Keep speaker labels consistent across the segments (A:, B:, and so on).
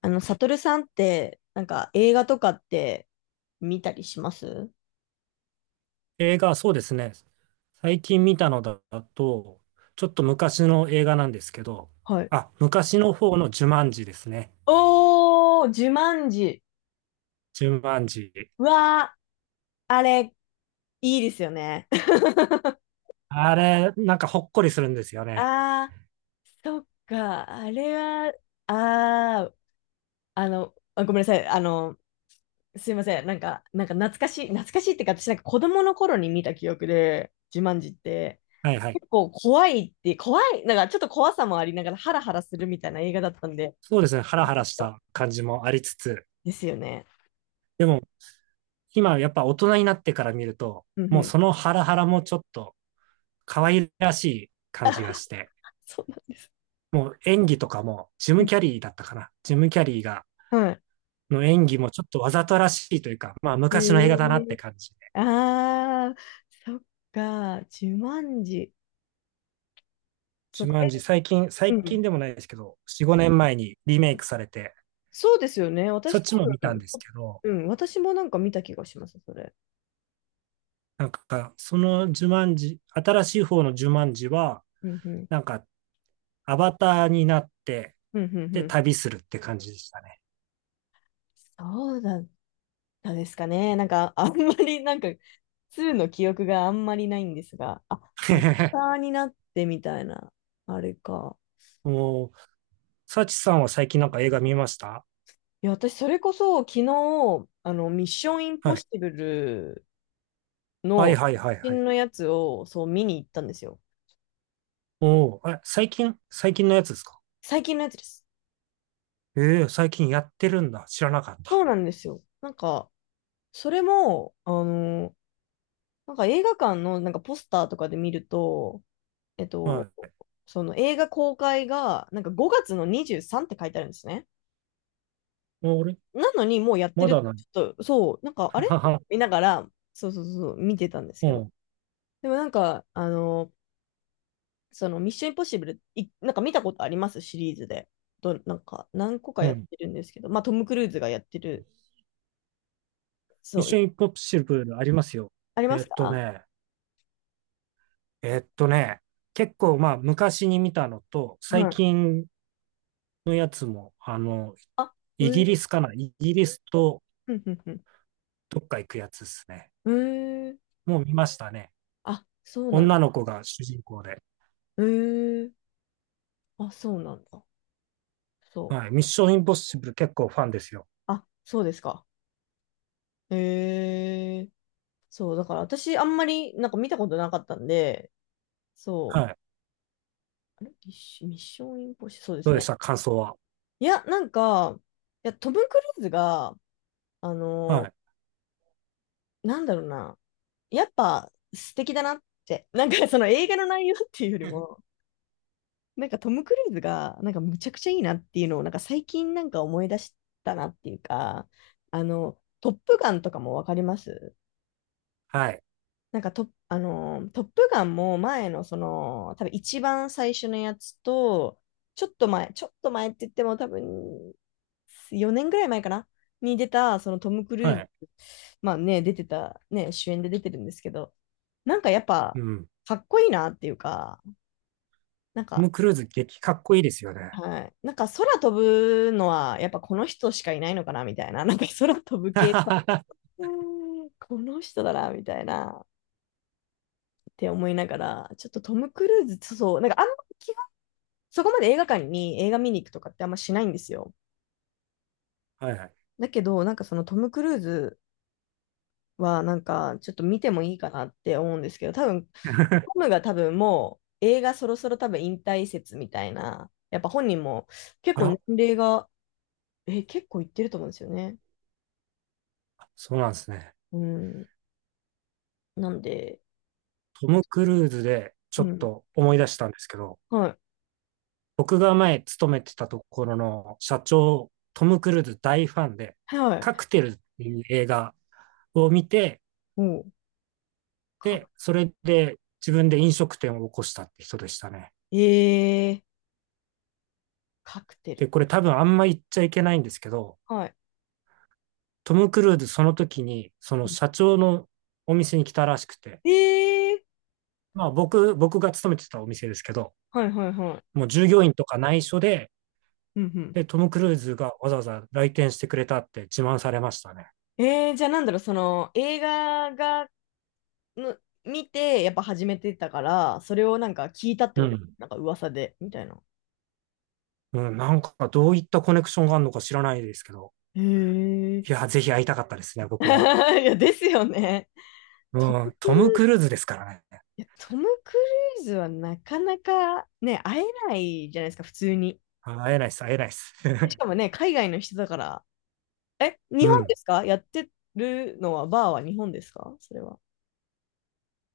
A: サトルさんって、なんか映画とかって見たりします？
B: 映画、そうですね。最近見たのだと、ちょっと昔の映画なんですけど、
A: はい。
B: あ、昔の方のジュマンジですね。
A: おー、ジュマンジ。
B: ジュマンジ。
A: うわー、あれ、いいですよね。
B: あれ、なんかほっこりするんですよね。
A: あそっか、あれは、あー、あ、ごめんなさい、すいません、なんか懐かしい、懐かしいってか、私なんか子供の頃に見た記憶で、ジュマンジって、
B: はいはい。
A: 結構怖いって、怖い、なんかちょっと怖さもありながらハラハラするみたいな映画だったんで、
B: そうですね。ハラハ
A: ちょ
B: ラ
A: っ
B: し
A: と
B: た感じもありつつ、
A: ですよね。
B: でも今やっぱ大人になってから見ると、
A: うんう
B: もう
A: ん。
B: そのハラハラもちょっと可愛らしい 感じ
A: あ、
B: がして、
A: そうなんです。
B: もう演技とかもジ
A: う
B: ム・
A: ん。
B: キャリーだったかな。ジム・キャリーが、
A: は
B: の演技もちょっとわざとらしいというか、まあ
A: い。
B: 昔の映画だなっ
A: え
B: て
A: え、
B: 感じ。
A: ああー、そっか、自慢時。そっ
B: ジュ
A: か、
B: マンジ、
A: え、
B: 最近、
A: う
B: 最近
A: ん。
B: でもないですけど、4、5年前にリメイクされて、
A: そうですよね。
B: そっ
A: 私多
B: ちも見たんで
A: 分、
B: す
A: そ
B: けど、
A: うん、私もなんか見た気がします、それ。
B: なんか、そのジュマンジ、新しい方のジュマンジは、
A: うん、うん。
B: なんか、アバターになって、
A: うん、うん、う
B: で、
A: ん。
B: 旅するって感じでしたね。
A: そうだったですかね。なんか、あんまり、なんか、2の記憶があんまりないんですが、あ、アッタ ーになってみたいな、あれか。
B: おー、サチさんは最近なんか映画見ました？
A: いや、私、それこそ、昨日、ミッションインポ
B: は
A: ッ
B: い。
A: シブル
B: はい
A: の、
B: はいはい
A: 最
B: は
A: 近
B: い。
A: のやつを、そう、見に行ったんですよ。
B: おー、あ、最近のやつですか？
A: 最近のやつです。
B: ええー、最近やってるんだ。知らなかっ
A: そ
B: た。
A: うなんですよ。なんか、それも、なんか映画館の、なんかポスターとかで見ると、えっ
B: は
A: と、
B: い。
A: その映画公開が、なんか5月の23って書いてあるんですね。
B: お、俺、
A: なのに、もうやって
B: ま
A: る、
B: だない。
A: ちょっと、そう、なんか、あ れ
B: はは。
A: 見ながら、そうそうそう、見てたんです
B: う
A: けど。
B: ん、
A: でもなんか、そのミッションインポッシブル、いなんか見たことありますシリーズで。なんか何個か
B: う
A: やっ
B: ん。
A: てるんですけど、まあトム・クルーズがやってる、そ
B: ミッ
A: う、
B: ションインポッシブルありますよ。
A: ありま
B: え
A: す
B: っと
A: か？
B: ね、えっとね、結構まあ昔に見たのと、最
A: はい。
B: 近のやつも、
A: あ、へ
B: イギ
A: ー、
B: リスかなイギリスと
A: ふんふんふん。
B: どっか行くやつですね。
A: へー。
B: もう見ましたね。
A: あ、そうなんだ。
B: 女の子が主人公で。
A: へー。あ、そうなんだ。そう。
B: はい。ミッションインポッシブル結構ファンですよ。
A: あ、そうですか。へー。そう、だから私あんまりなんか見たことなかったんで、
B: は
A: そう。
B: い。
A: あれミッションインポッシブル、そうで
B: ど
A: す
B: うでし
A: ね。
B: た、感想は？
A: いや、なんか、いや、トム・クルーズが、あ
B: は
A: の
B: い。
A: なんだろうな。やっぱ素敵だなって。なんかその映画の内容っていうよりも、なんかトム・クルーズがなんかむちゃくちゃいいなっていうのをなんか最近なんか思い出したなっていうか、トップガンとかもわかります？
B: はい。
A: なんかト、あのー、トップガンも前のその、多分一番最初のやつと、ちょっと前、ちょっと前って言っても多分4年ぐらい前かなに出た、そのトム・クル
B: は
A: ーズ、
B: い。
A: まあね、出てた、ね、主演で出てるんですけど、なんかやっ
B: う
A: ぱ、
B: ん。
A: かっこいいなっていうか、なん
B: ト
A: か、
B: ム・クルーズ激かっこいいですよね。
A: はい。なんか空飛ぶのは、やっぱこの人しかいないのかなみたいな、なんか空飛ぶ 系、
B: は
A: うんこの人だなみたいな。って思いながら、ちょっとトム・クルーズ、そうそう、なんかあんまそこまで映画館に映画見に行くとかってあんましないんですよ。
B: いはい。
A: だけど、なんかそのトム・クルーズは、なんかちょっと見てもいいかなって思うんですけど、多分、ト ムが多分もう映画そろそろ多分引退説みたいな、やっぱ本人も結
B: あ
A: 構年
B: ら、
A: 齢が、え、結構いってると思うんですよね。
B: そうなんですね。
A: うん。なんで、
B: トム・クルーズでちょ
A: う
B: っ
A: ん。
B: と思い出したんですけど、
A: は
B: 僕が前勤めてたところの社長、トム・クルーズ大ファンで、
A: い。はい。
B: カクテルっていう映画を見て、
A: もう、か、
B: で、それで自分で飲食店を起こしたって人でしたね。
A: えー、カクテ
B: で、
A: ル。
B: これ多分あんま言っちゃいけないんですけど、
A: はい。
B: トム・クルーズその時に、その社長のお店に来たらしくて、
A: えー、
B: まあ僕が勤めてたお店ですけど、
A: はいはいはい。
B: もう従業員とか内緒で
A: うん
B: で、トム・クルーズがわざわざ来店してくれたって自慢されましたね。
A: うん。じゃあなんだろう、その映画がの見て、やっぱ始めてたから、それをなんか聞いたって
B: う
A: こと、
B: ん。
A: なんか噂で、みたいな。
B: うん、なんかどういったコネクションがあるのか知らないですけど、
A: へ
B: い
A: え。
B: や、ぜひ会いたかったですね、
A: い
B: 僕も。
A: や、ですよね。ト
B: う
A: ム・
B: ん、
A: クル
B: ト
A: ー
B: ム・クルー
A: ズ、
B: ズですからね。
A: いや、トム・クルーズはなかなかね、会えないじゃないですか、普通に。
B: あ、会えないです、会えないです。
A: し かもね、海外の人だから。え、
B: う
A: 日本で
B: ん。
A: すか？やってるのは、バーは日本ですか？それは。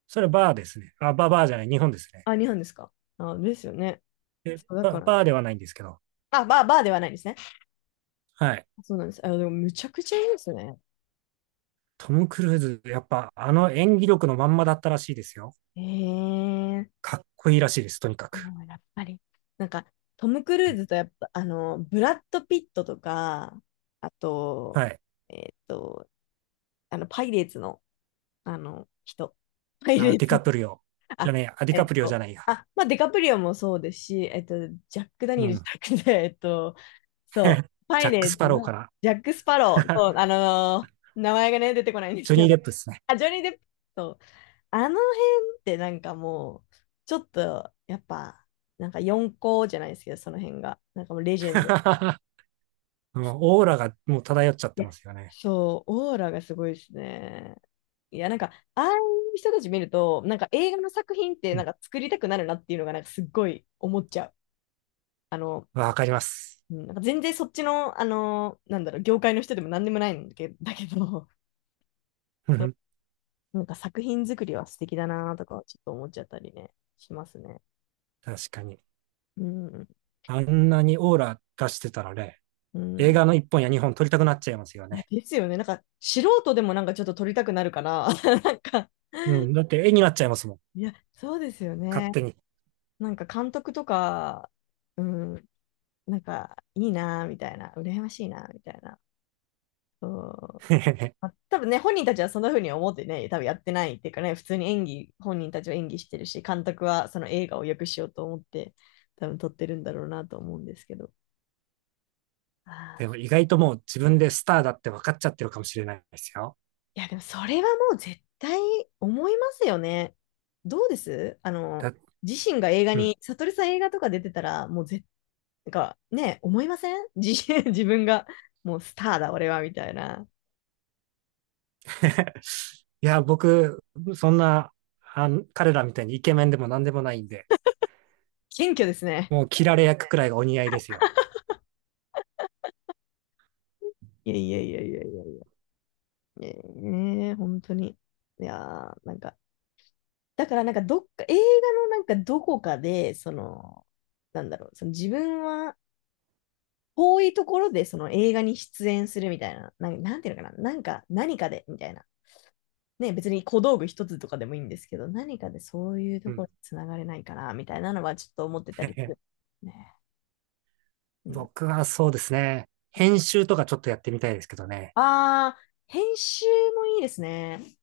B: それバーですね。あ、バー、バーじゃない、日本ですね。
A: あ、日本ですか？あ、ですよね。そう、だからね。
B: バーではないんですけど。
A: あ、バー、バーではないですね。
B: はい。
A: そうなんです。あ、でも、むちゃくちゃいいですね。
B: トム・クルーズ、やっぱあの演技力のまんまだったらしいですよ。
A: ええ、
B: かっこいいらしいです、とにかく。
A: やっぱり。なんか、トム・クルーズとやっぱ、ブラッド・ピットとか、あと、
B: はい。
A: えっと、パイレーツの、人。パイレ
B: あ、
A: ー
B: ディ
A: ツの、
B: カプリオ。じゃ
A: あ、
B: ねえや、あ、ディカプリオじゃないや。
A: まあ、デカプリオもそうですし、ジャック・ダ
B: う
A: ニエルじ
B: ん。
A: ゃなくて、そう、パ
B: ジャ
A: イ
B: ッ
A: レ
B: ク・ス
A: ーツ
B: パローか
A: の
B: ら
A: ジャック・スパロー、そう、名前がね、出てこないんです
B: ジョ
A: け
B: ニー・デ
A: ど、
B: ップですね。
A: あ、ジョニー・デップ。そう、あの辺ってなんかもう、ちょっと、やっぱ、なんか四校じゃないですけど、その辺が。なんかもうレジェンド。
B: もうオーラがもう漂っちゃっ
A: い
B: て
A: や、
B: ますよね。
A: そう、オーラがすごいですね。いや、なんか、ああいう人たち見ると、なんか映画の作品って
B: う
A: な
B: ん。
A: んか作りたくなるなっていうのが、なんかすっごい思っちゃう。あの、
B: わかります。
A: うんなんか全然そっちの、なんだろう、業界の人でも何でもないんだけど、
B: う
A: そ
B: ん、
A: う、なんか作品作りは素敵だなとか、ちょっと思っちゃったりね、しますね。
B: 確かに。
A: うん、
B: あんなにオーラ出してたらね、
A: う
B: 映
A: ん。
B: 画の1本や2本撮りたくなっちゃいますよ
A: いや、
B: ね。
A: ですよね。なんか、素人でもなんかちょっと撮りたくなるから、なんか、
B: うん。だって絵になっちゃいますもん。
A: いや、そうですよ
B: 勝
A: ね。
B: 手に。
A: なんか監督とか、うん、なんか、いいなぁ、みたいな、羨ましいなぁ、みたいな。そう、ま あ、多分ね、本人たちはそんな風に思ってね、多分やってないっていうかね、普通に演技、本人たちは演技してるし、監督はその映画を良くしようと思って、多分撮ってるんだろうなと思うんですけど。あ
B: でも
A: ー
B: 意外ともう自分でスターだって分かっちゃってるかもしれないですよ。
A: いや、でもそれはもう絶対思いますよね。どうです？
B: だ
A: 自身が映画
B: うん。
A: に、悟りさん映画とか出てたら、もうなんか、ね、思いません？ 自身、自分が、もうスターだ、俺は、みたいな。
B: いや、僕、そんな、彼らみたいにイケメンでも何でもないんで、
A: 謙虚ですね。
B: もう切られ役くらいがお似合いですよ。
A: いやいやいやいやいやいや、ええ本当に。いやーなんか、だからなんかどっか、映画のなんかどこかで、その、なんだろう、その自分は、遠いところでその映画に出演するみたいな、なんかなんていうのかな、なんか何かでみたいな、ね、別に小道具一つとかでもいいんですけど、何かでそういう
B: う
A: ところ
B: ん。
A: につながれないかな、みたいなのはちょっと思ってたりす
B: え
A: る。ね。うん、
B: 僕はそうですね。編集とかちょっとやってみたいですけどね。
A: ああ、編集もいいですね。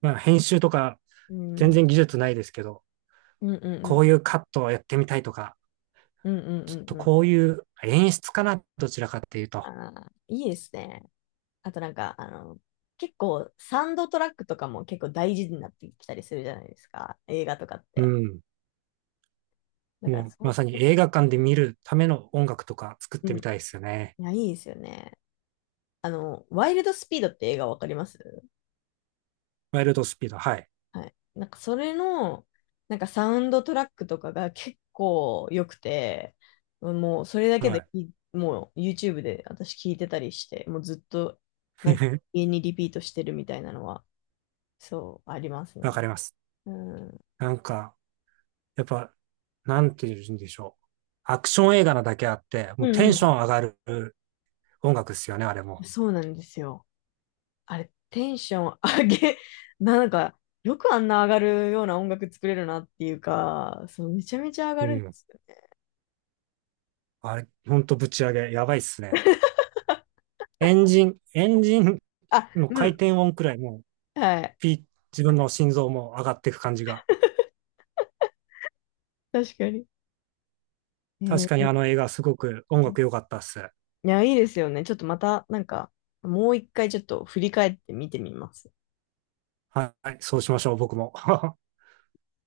B: まあ編集とか
A: うん、
B: 全
A: うん
B: 然技術ないですけど、
A: うんう
B: こう
A: ん。
B: いうカットをやってみたいとか、
A: うんうん
B: ち
A: う
B: ょっ
A: ん
B: と
A: うん。
B: こういう演出かな、どちらかっていうと。
A: ああ、いいですね。あとなんか、結構サウンドトラックとかも結構大事になってきたりするじゃないですか。映画とかっ
B: う
A: て。
B: ん。
A: だから
B: もうま
A: そ
B: さに映画館で見るための音楽とか作っ
A: う、う
B: て
A: ん。
B: みたいですよね。
A: いや、いいですよね。ワイルドスピードって映画わかります？
B: ワイルドスピード、はい。
A: はい。なんかそれの、なんかサウンドトラックとかが結構良くて、もうそれだけ
B: はい。
A: もう YouTube で私聞いてたりして、もうずっとなんか 家にリピートしてるみたいなのは、そう、あります
B: わ
A: ね。
B: かります。
A: うん。う
B: なんか、やっぱ、なんて言うんでしょう。アクション映画なだけあって、
A: ん
B: もうテンシ
A: う
B: ョン上がる音楽ですよね、あれ
A: ん。
B: も。
A: そうなんですよ。あれ、テンション上げ、なんか、よくあんな上がるような音楽作れるなっていうか、そう、めちゃめちゃ上が
B: う
A: るんで
B: ん。
A: すよ。
B: あれ、ほんとぶち上げ、やばいっすね。エンジン
A: あ、
B: の
A: う
B: 回
A: ん。
B: 転音くらいもう、
A: はい。
B: ピー、自分の心臓も上がっていく感じが。
A: 確かに。え
B: 確かに
A: ー
B: あの映画すごく音楽良かったっす。
A: いや、いいですよね。ちょっとまた、なんか、もう一回ちょっと振り返って見てみます。
B: はい、そうしましょう、僕も。